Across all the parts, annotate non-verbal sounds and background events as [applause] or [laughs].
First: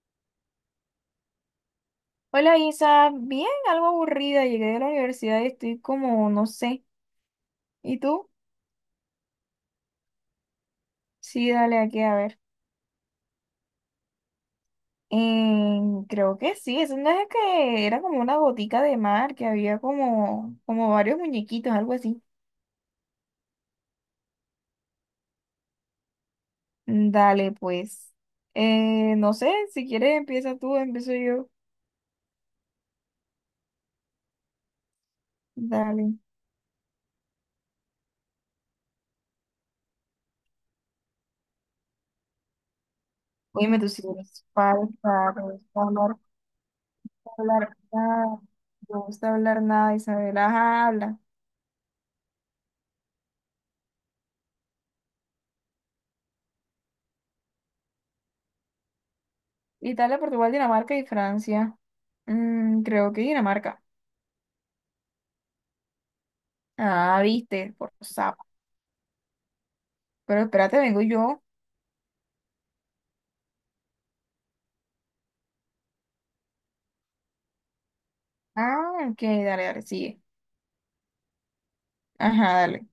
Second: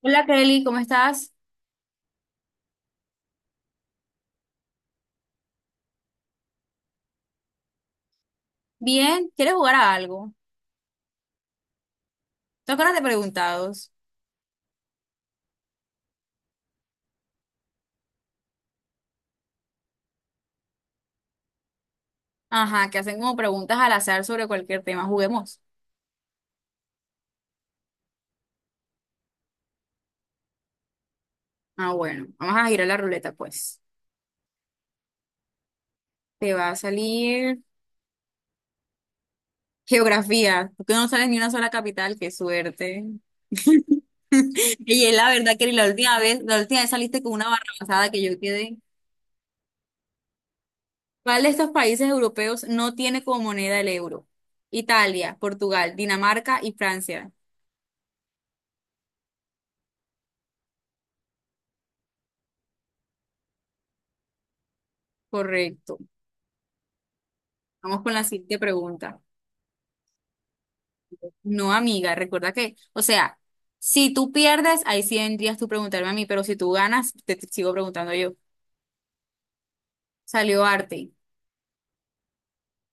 Hola Kelly, ¿cómo estás? Hola Isa, bien, algo aburrida, llegué de la universidad y estoy como, no sé. ¿Y tú? Bien, ¿quieres jugar a algo? Sí, dale aquí a ver. ¿Te acuerdas de preguntados? Eh, creo que sí, eso no es una vez que era como una botica de mar, que había como, como varios muñequitos, algo así. Ajá, que hacen como preguntas al azar sobre cualquier tema. Juguemos. Mm, dale, pues. No sé, si quieres empieza tú, empiezo yo. Ah, bueno, vamos a girar la ruleta, pues. Dale. Te va a salir geografía, porque no sales ni una sola capital, qué suerte. Dime tú si [laughs] eres Y es la falsa, te verdad, Kelly, gusta la hablar, última vez, la última vez saliste con una barra hablar pasada que yo nada, quedé. no gusta hablar nada, Isabela, ajá, habla. ¿Cuál de estos países europeos no tiene como moneda el euro? Italia, Portugal, Dinamarca y Francia. Italia, Portugal, Dinamarca y Francia. Mm, creo que Dinamarca. Correcto. Ah, viste, por Vamos con la sapo. siguiente pregunta. Pero espérate, vengo yo. No, amiga, recuerda que, o sea, si tú pierdes, ahí sí vendrías tú preguntarme a mí, pero si tú ganas, te sigo preguntando yo. Ah, ok, dale, dale, sigue. Salió arte. Ajá, dale.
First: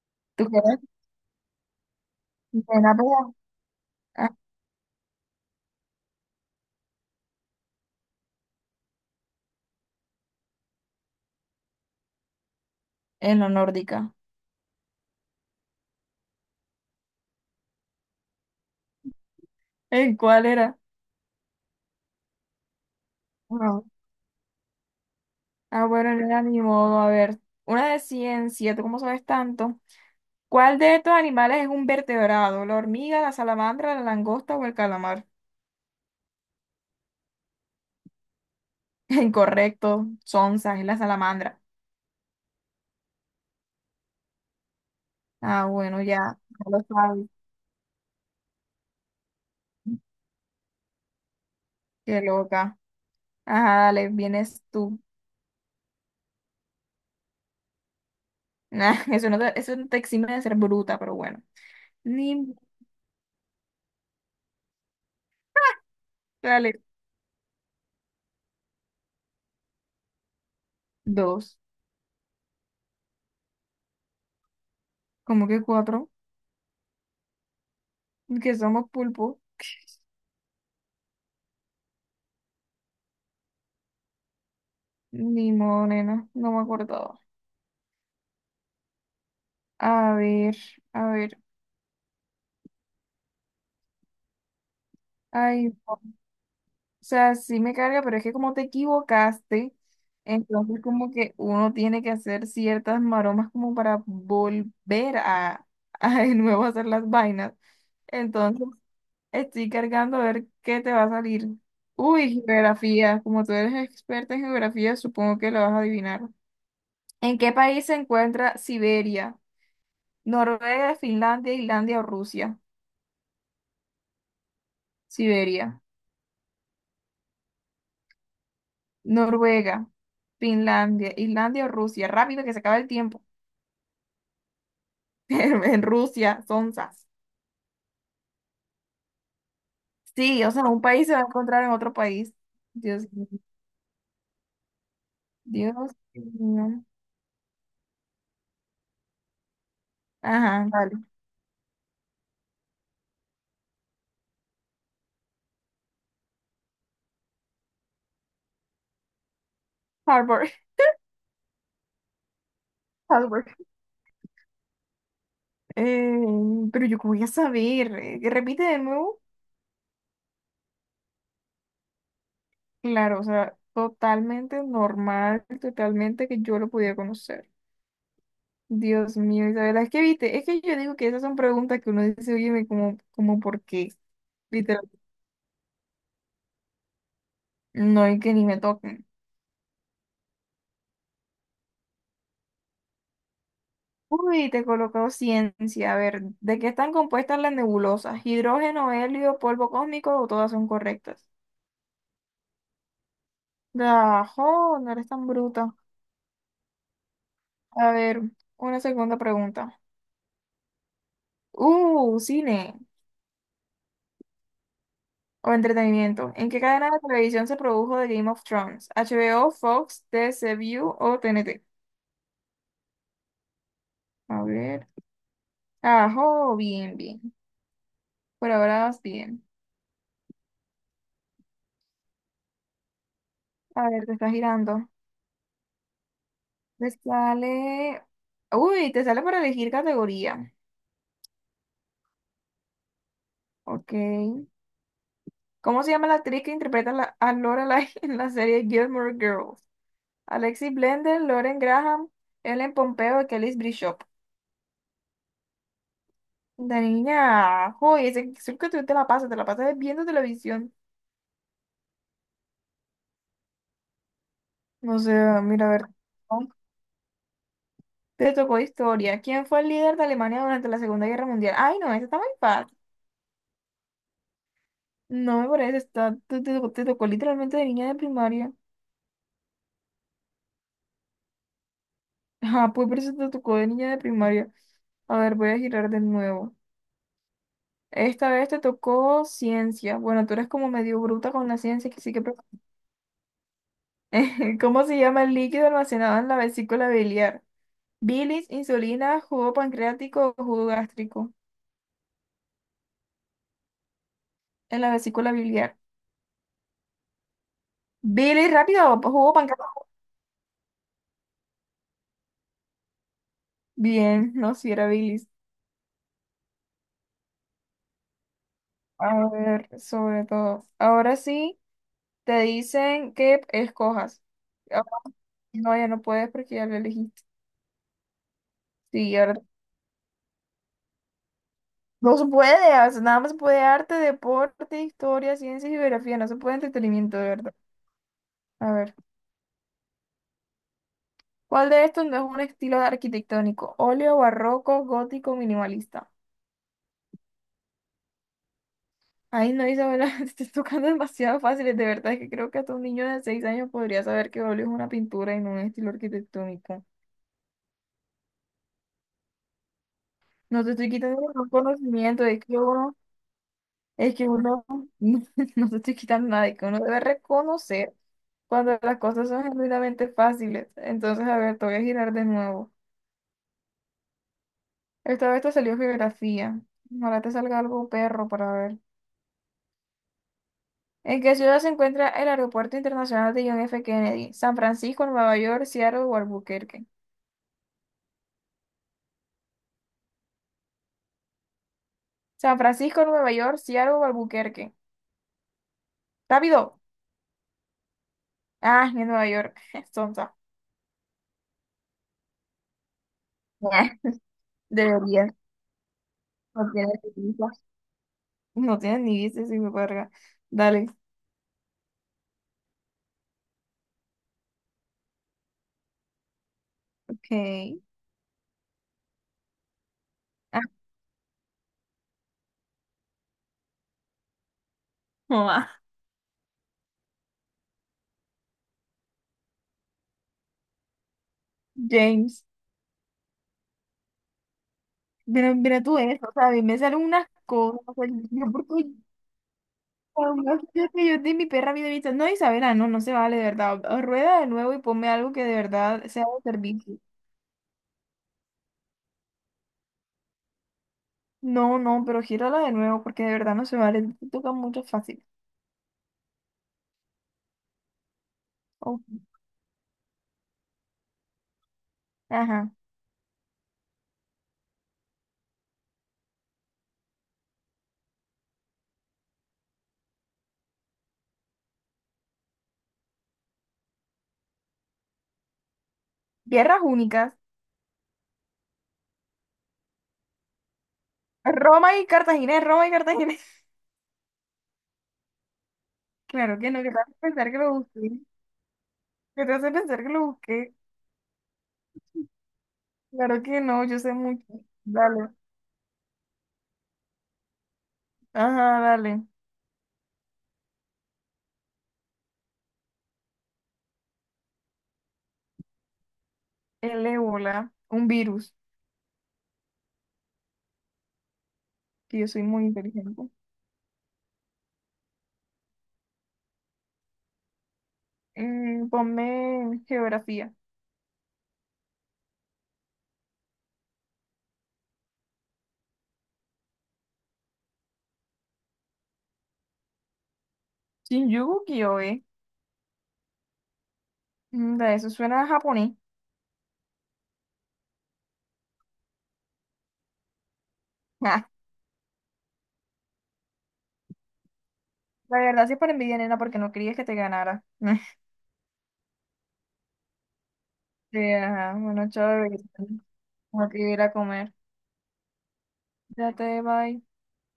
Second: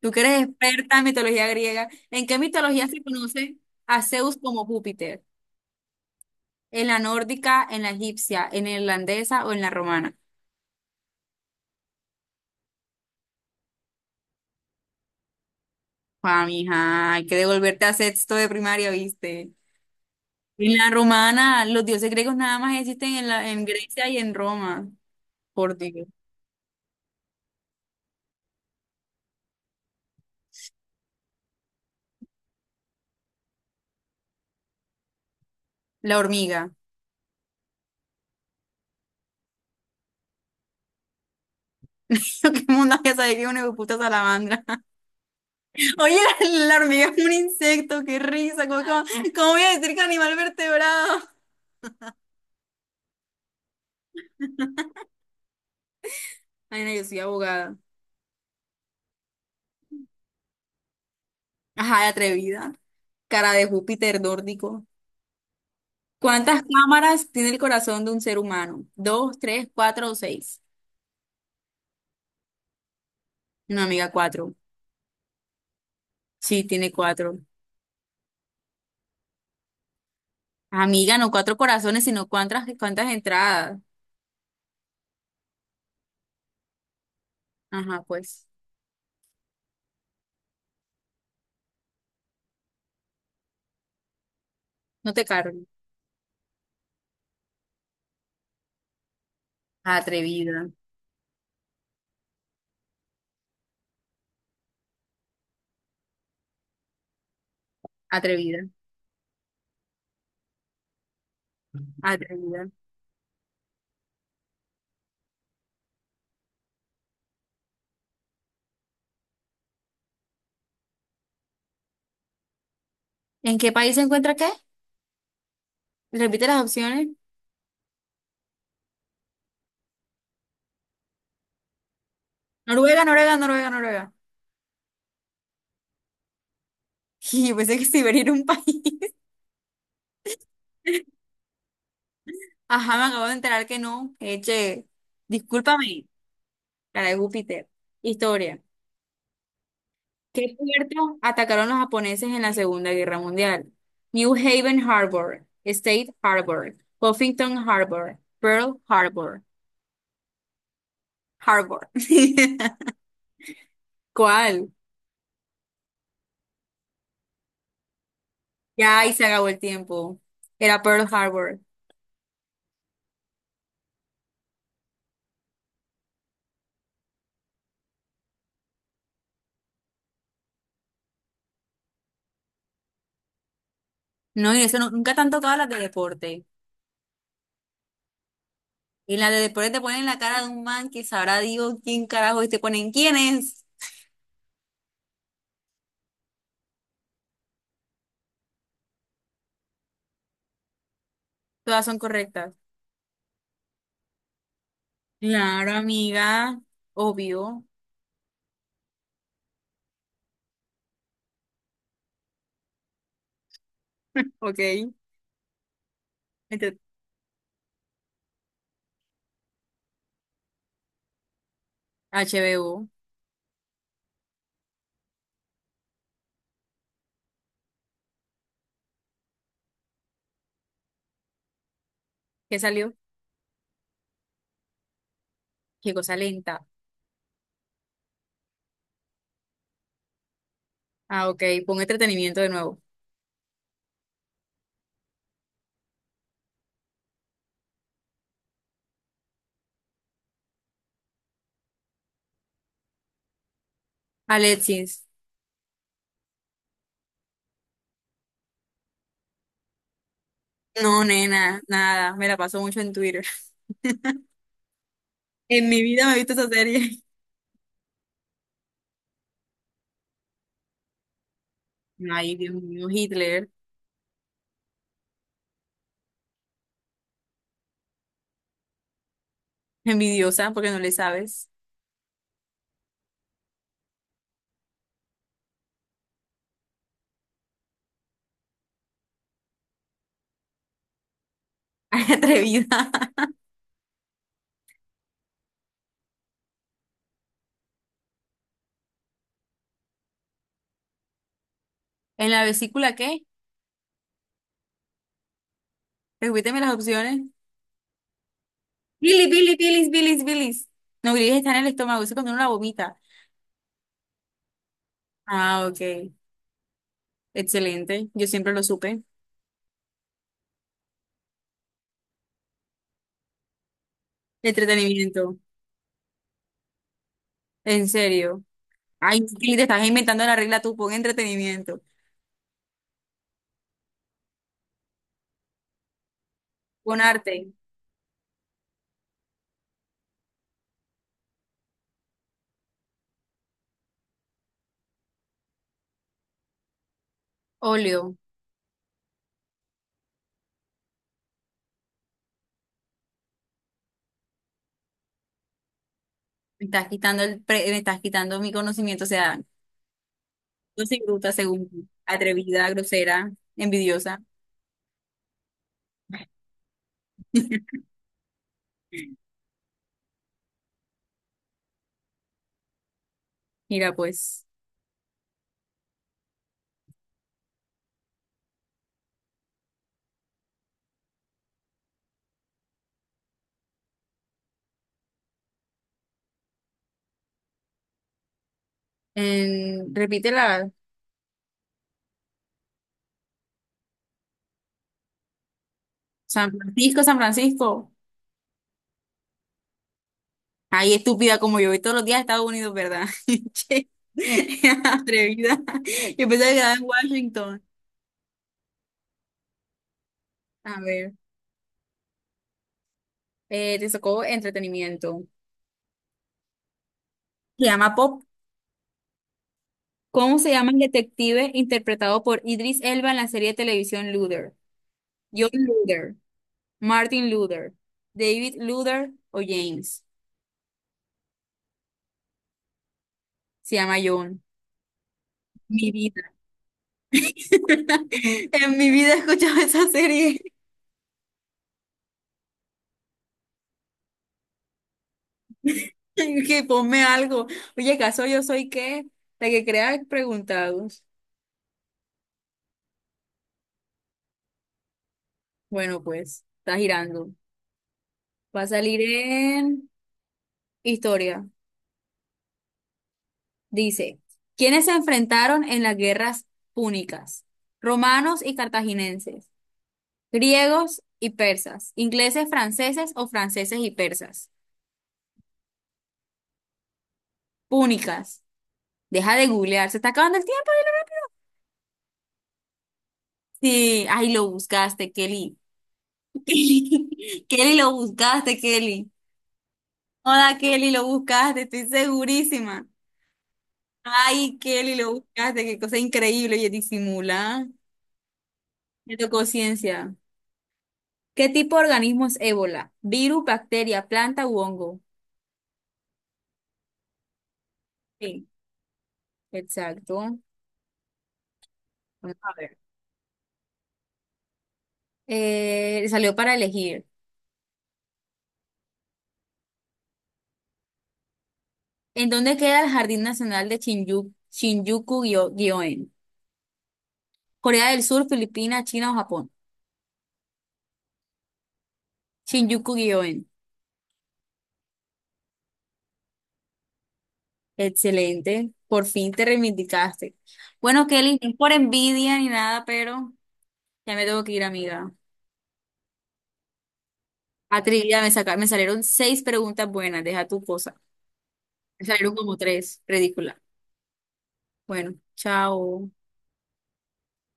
Tú que eres ¿Tú quieres? experta en mitología griega, ¿en qué mitología Buena se pega. conoce a Ah, Zeus como Júpiter? ¿En la nórdica, en la egipcia, en la irlandesa o en la romana? en la nórdica. Ah, mija, hay que devolverte a sexto de primaria, ¿viste? ¿En cuál En era? la romana, los dioses griegos nada más existen en No. Grecia y en Roma. Por Ah, Dios. bueno, no era ni modo. A ver, una de ciencia, ¿tú cómo sabes tanto? ¿Cuál de estos animales es un vertebrado? ¿La hormiga, la salamandra, la langosta o el calamar? La hormiga. [laughs] Incorrecto, sonsa, es la salamandra. [laughs] Lo que mundo había salido una puta salamandra. [laughs] Ah, bueno, Oye, ya, la, ya la lo hormiga es sabes. un insecto, qué risa. ¿ Cómo voy a decir que animal vertebrado? Qué loca. Ajá, dale, vienes tú. Ay, no, yo soy abogada. Nah, [laughs] eso no te exime de ser bruta, pero bueno. Ajá, de Ni, atrevida. Cara de Júpiter nórdico. ¿Cuántas dale, cámaras tiene el corazón de un ser humano? ¿Dos, tres, cuatro o seis? dos. No, amiga, cuatro. ¿Como que cuatro? Sí, tiene cuatro. Que somos pulpo. Amiga, no cuatro corazones, sino cuántas entradas. Ni modo, nena, no me acordaba. Ajá, pues. A ver, a ver. No te cargo. Ay, no. O sea, sí me carga, pero es que como te equivocaste, Atrevida, entonces como que uno tiene que hacer ciertas maromas como para volver a, [laughs] a de nuevo hacer las vainas. Entonces, atrevida, estoy cargando a ver qué te va a salir. Uy, atrevida. geografía. Como tú eres experta en geografía, supongo que lo vas a adivinar. ¿En qué país se encuentra Siberia? Noruega, Finlandia, Islandia o Rusia. ¿En qué país se encuentra qué? Siberia, Repite las opciones. Noruega, Finlandia, Islandia o Rusia. Rápido que se acaba el Noruega, tiempo. Noruega, Noruega, Noruega. [laughs] En Rusia, sonzas. [laughs] Y pensé que Siberia era un país. [laughs] Sí, o sea, un país se va a encontrar en otro país. Ajá, me Dios acabo mío. de enterar que no. Eche, Dios discúlpame, mío. cara de Júpiter. Historia. ¿Qué Ajá, vale. puerto atacaron los japoneses en la Segunda Guerra Mundial? New Haven Harbor, State Harbor, Huffington Harbor, Pearl Harbor, Harbor. Harbor. [laughs] [laughs] ¿Cuál? Eh, pero yo, ¿cómo voy a saber? Repite de Ya ahí nuevo. se acabó el tiempo. Era Pearl Harbor. Claro, o sea, totalmente normal, totalmente que yo lo pudiera conocer. Dios mío, Isabela, es que viste, es que yo digo que esas son preguntas que uno dice, oye, como, como por qué. No, y eso Literal, nunca te han tocado las de deporte. no hay que ni me toquen. Y la de después te ponen la cara de un man que sabrá Dios quién carajo y te ponen quiénes. Uy, te he colocado ciencia. A ver, ¿de qué están compuestas las nebulosas? ¿Hidrógeno, helio, polvo cósmico o todas son correctas? Todas son correctas. Dajo, no eres tan Claro, bruta. amiga. Obvio. A ver, una segunda pregunta. Cine. Ok. O entretenimiento. ¿En qué Entre- cadena de televisión se produjo The Game of Thrones? HBO, Fox, T. C. TCU o T. N. T. HBO. A ver. Ajo, bien, bien. Por ahora vas bien. ¿Qué salió? A ver, te está girando. Qué cosa lenta. Te sale. Uy, te sale para elegir categoría. Ah, ok. Pon entretenimiento de nuevo. Ok. ¿Cómo se llama la actriz que interpreta la- a Lorelai [laughs] en la serie Gilmore Girls? Alexis Blender, Lauren Graham, Ellen Pompeo y Kelly Bishop. Alexis. La niña, ajo, ese, creo que tú te la pasas viendo televisión. No, nena, nada. Me la paso mucho en Twitter. [laughs] O sea, mira, En a mi ver, vida me he visto esa ¿no? serie. Te tocó historia. ¿Quién fue el líder de Alemania durante la Segunda Guerra Mundial? Ay, no, esa [laughs] está muy Ay, Dios fácil. mío, Hitler. No me parece, está, te tocó literalmente de niña de primaria. [laughs] Envidiosa, porque no le sabes. Ah, pues por eso te tocó de niña de primaria. A ver, voy a girar de nuevo. Esta vez te tocó ciencia. Bueno, tú eres como medio bruta con la ciencia, [laughs] que Ay, sí que... atrevida. [laughs] ¿Cómo se llama el líquido almacenado en la vesícula biliar? Bilis, insulina, jugo pancreático o jugo gástrico ¿En la vesícula qué? en la vesícula biliar. Repíteme las opciones. Bilis, rápido, pues, Billy, jugo Billy, pancreático. bilis, bilis, bilis. No, bilis está en el estómago, eso es cuando uno la vomita. Bien, no, si era bilis. Ah, ok. Excelente. Yo siempre lo supe. A ver, sobre todo. Ahora sí, te dicen que escojas. Ah, Entretenimiento. no, ya no puedes porque ya lo elegiste. ¿En serio? Sí, Ay, ahora Billy, te estás inventando la regla tú. Pon entretenimiento. no se puede, o sea, nada más se puede arte, deporte, historia, ciencia y geografía, no se puede Pon entretenimiento, de arte. verdad. A ver, ¿cuál de estos no es un estilo arquitectónico? Óleo, barroco, gótico, minimalista. Óleo. Ay, no, Isabela, [laughs] te estás tocando demasiado fáciles, de verdad, es que creo que hasta un niño de 6 años podría saber que óleo es una pintura y no un estilo arquitectónico. Me estás quitando mi conocimiento. O sea, No te yo estoy soy quitando bruta ningún según tú. conocimiento, Atrevida, grosera, es envidiosa. que uno, [laughs] no, no te estoy quitando nada, es que uno debe reconocer cuando las cosas son genuinamente fáciles. Entonces, a ver, te voy a girar de nuevo. Mira, pues. Esta vez te salió geografía. Ahora te salga algo perro para ver. ¿En qué ciudad se encuentra el Aeropuerto Internacional de John F. Kennedy? San Francisco, Nueva York, Seattle o Albuquerque. Repítela. San Francisco, Nueva York, Seattle o Albuquerque. San ¡Rápido! Francisco, San Francisco. Ah, en Nueva York. [laughs] Sonsa. Ay, estúpida como yo voy todos los días a Estados Unidos, ¿verdad? [laughs] Che, [laughs] Debería. atrevida. Yo pensaba que No estaba en tiene sentido. Washington. No tienes ni viste si me verga. A Dale. ver, te sacó entretenimiento. Se Ok. llama Pop. ¿Cómo se Ah, llama el detective interpretado por Idris Elba en la serie de televisión Luther? John mamá. Luther, Martin Luther, David Luther o James. James. Se llama John. Mira Mi tú vida. eso. O sea, a mí me salen unas [laughs] cosas. O sea, yo En porque mi vida he escuchado esa serie. jamás que yo de mi perra vida vista. No, Isabela, no, no se vale, de verdad. O rueda de nuevo y ponme algo que de verdad [laughs] sea de Que servicio. ponme algo. Oye, ¿caso yo soy qué? La que crea preguntados. No, no, pero gírala de nuevo porque de verdad no se vale. Te toca mucho fácil. Bueno, pues, está girando. Va a salir Ok. en historia. Ajá. Dice, ¿quiénes se enfrentaron en las guerras púnicas? Romanos y cartaginenses, griegos y persas, ingleses, franceses o franceses y persas. Tierras únicas. Púnicas. Deja de googlear, se está acabando el tiempo. Roma y Cartagena, Roma y Cartagena. [laughs] Sí, ay, lo buscaste, Kelly. Claro que no, que te hace [laughs] pensar que lo Kelly, lo busqué. buscaste, Kelly. Que te hace pensar que lo Hola busqué. Kelly, lo buscaste, estoy segurísima. Claro que no, yo sé mucho. Ay, Kelly, lo Dale. buscaste, qué cosa increíble, oye, disimula. Ajá, Me dale. tocó ciencia. ¿Qué tipo de organismo es ébola? ¿Virus, bacteria, planta u hongo? El ébola, un Sí, virus, exacto. que yo Vamos soy a muy ver. inteligente. Salió para elegir. Mm, ponme geografía. ¿En dónde queda el Jardín Nacional de Shinjuku, Shinjuku-gyoen? ¿Corea del Sur, Filipinas, China o Japón? Shinjuku Kyoe. Shinjuku-gyoen. Mm, da, eso suena a japonés. Excelente, por fin te reivindicaste. Bueno, Kelly, Ah, no es por envidia ni nada, pero ya me tengo que ir, amiga. la verdad sí es para envidia, nena, porque no querías que te ganara. A trivia [laughs] me saca, me salieron seis preguntas buenas, deja tu cosa. Sí, ajá, Me bueno, chao, salieron como bebé. tres, Tengo ridícula. que ir a comer. Bueno, chao. Ya te bye.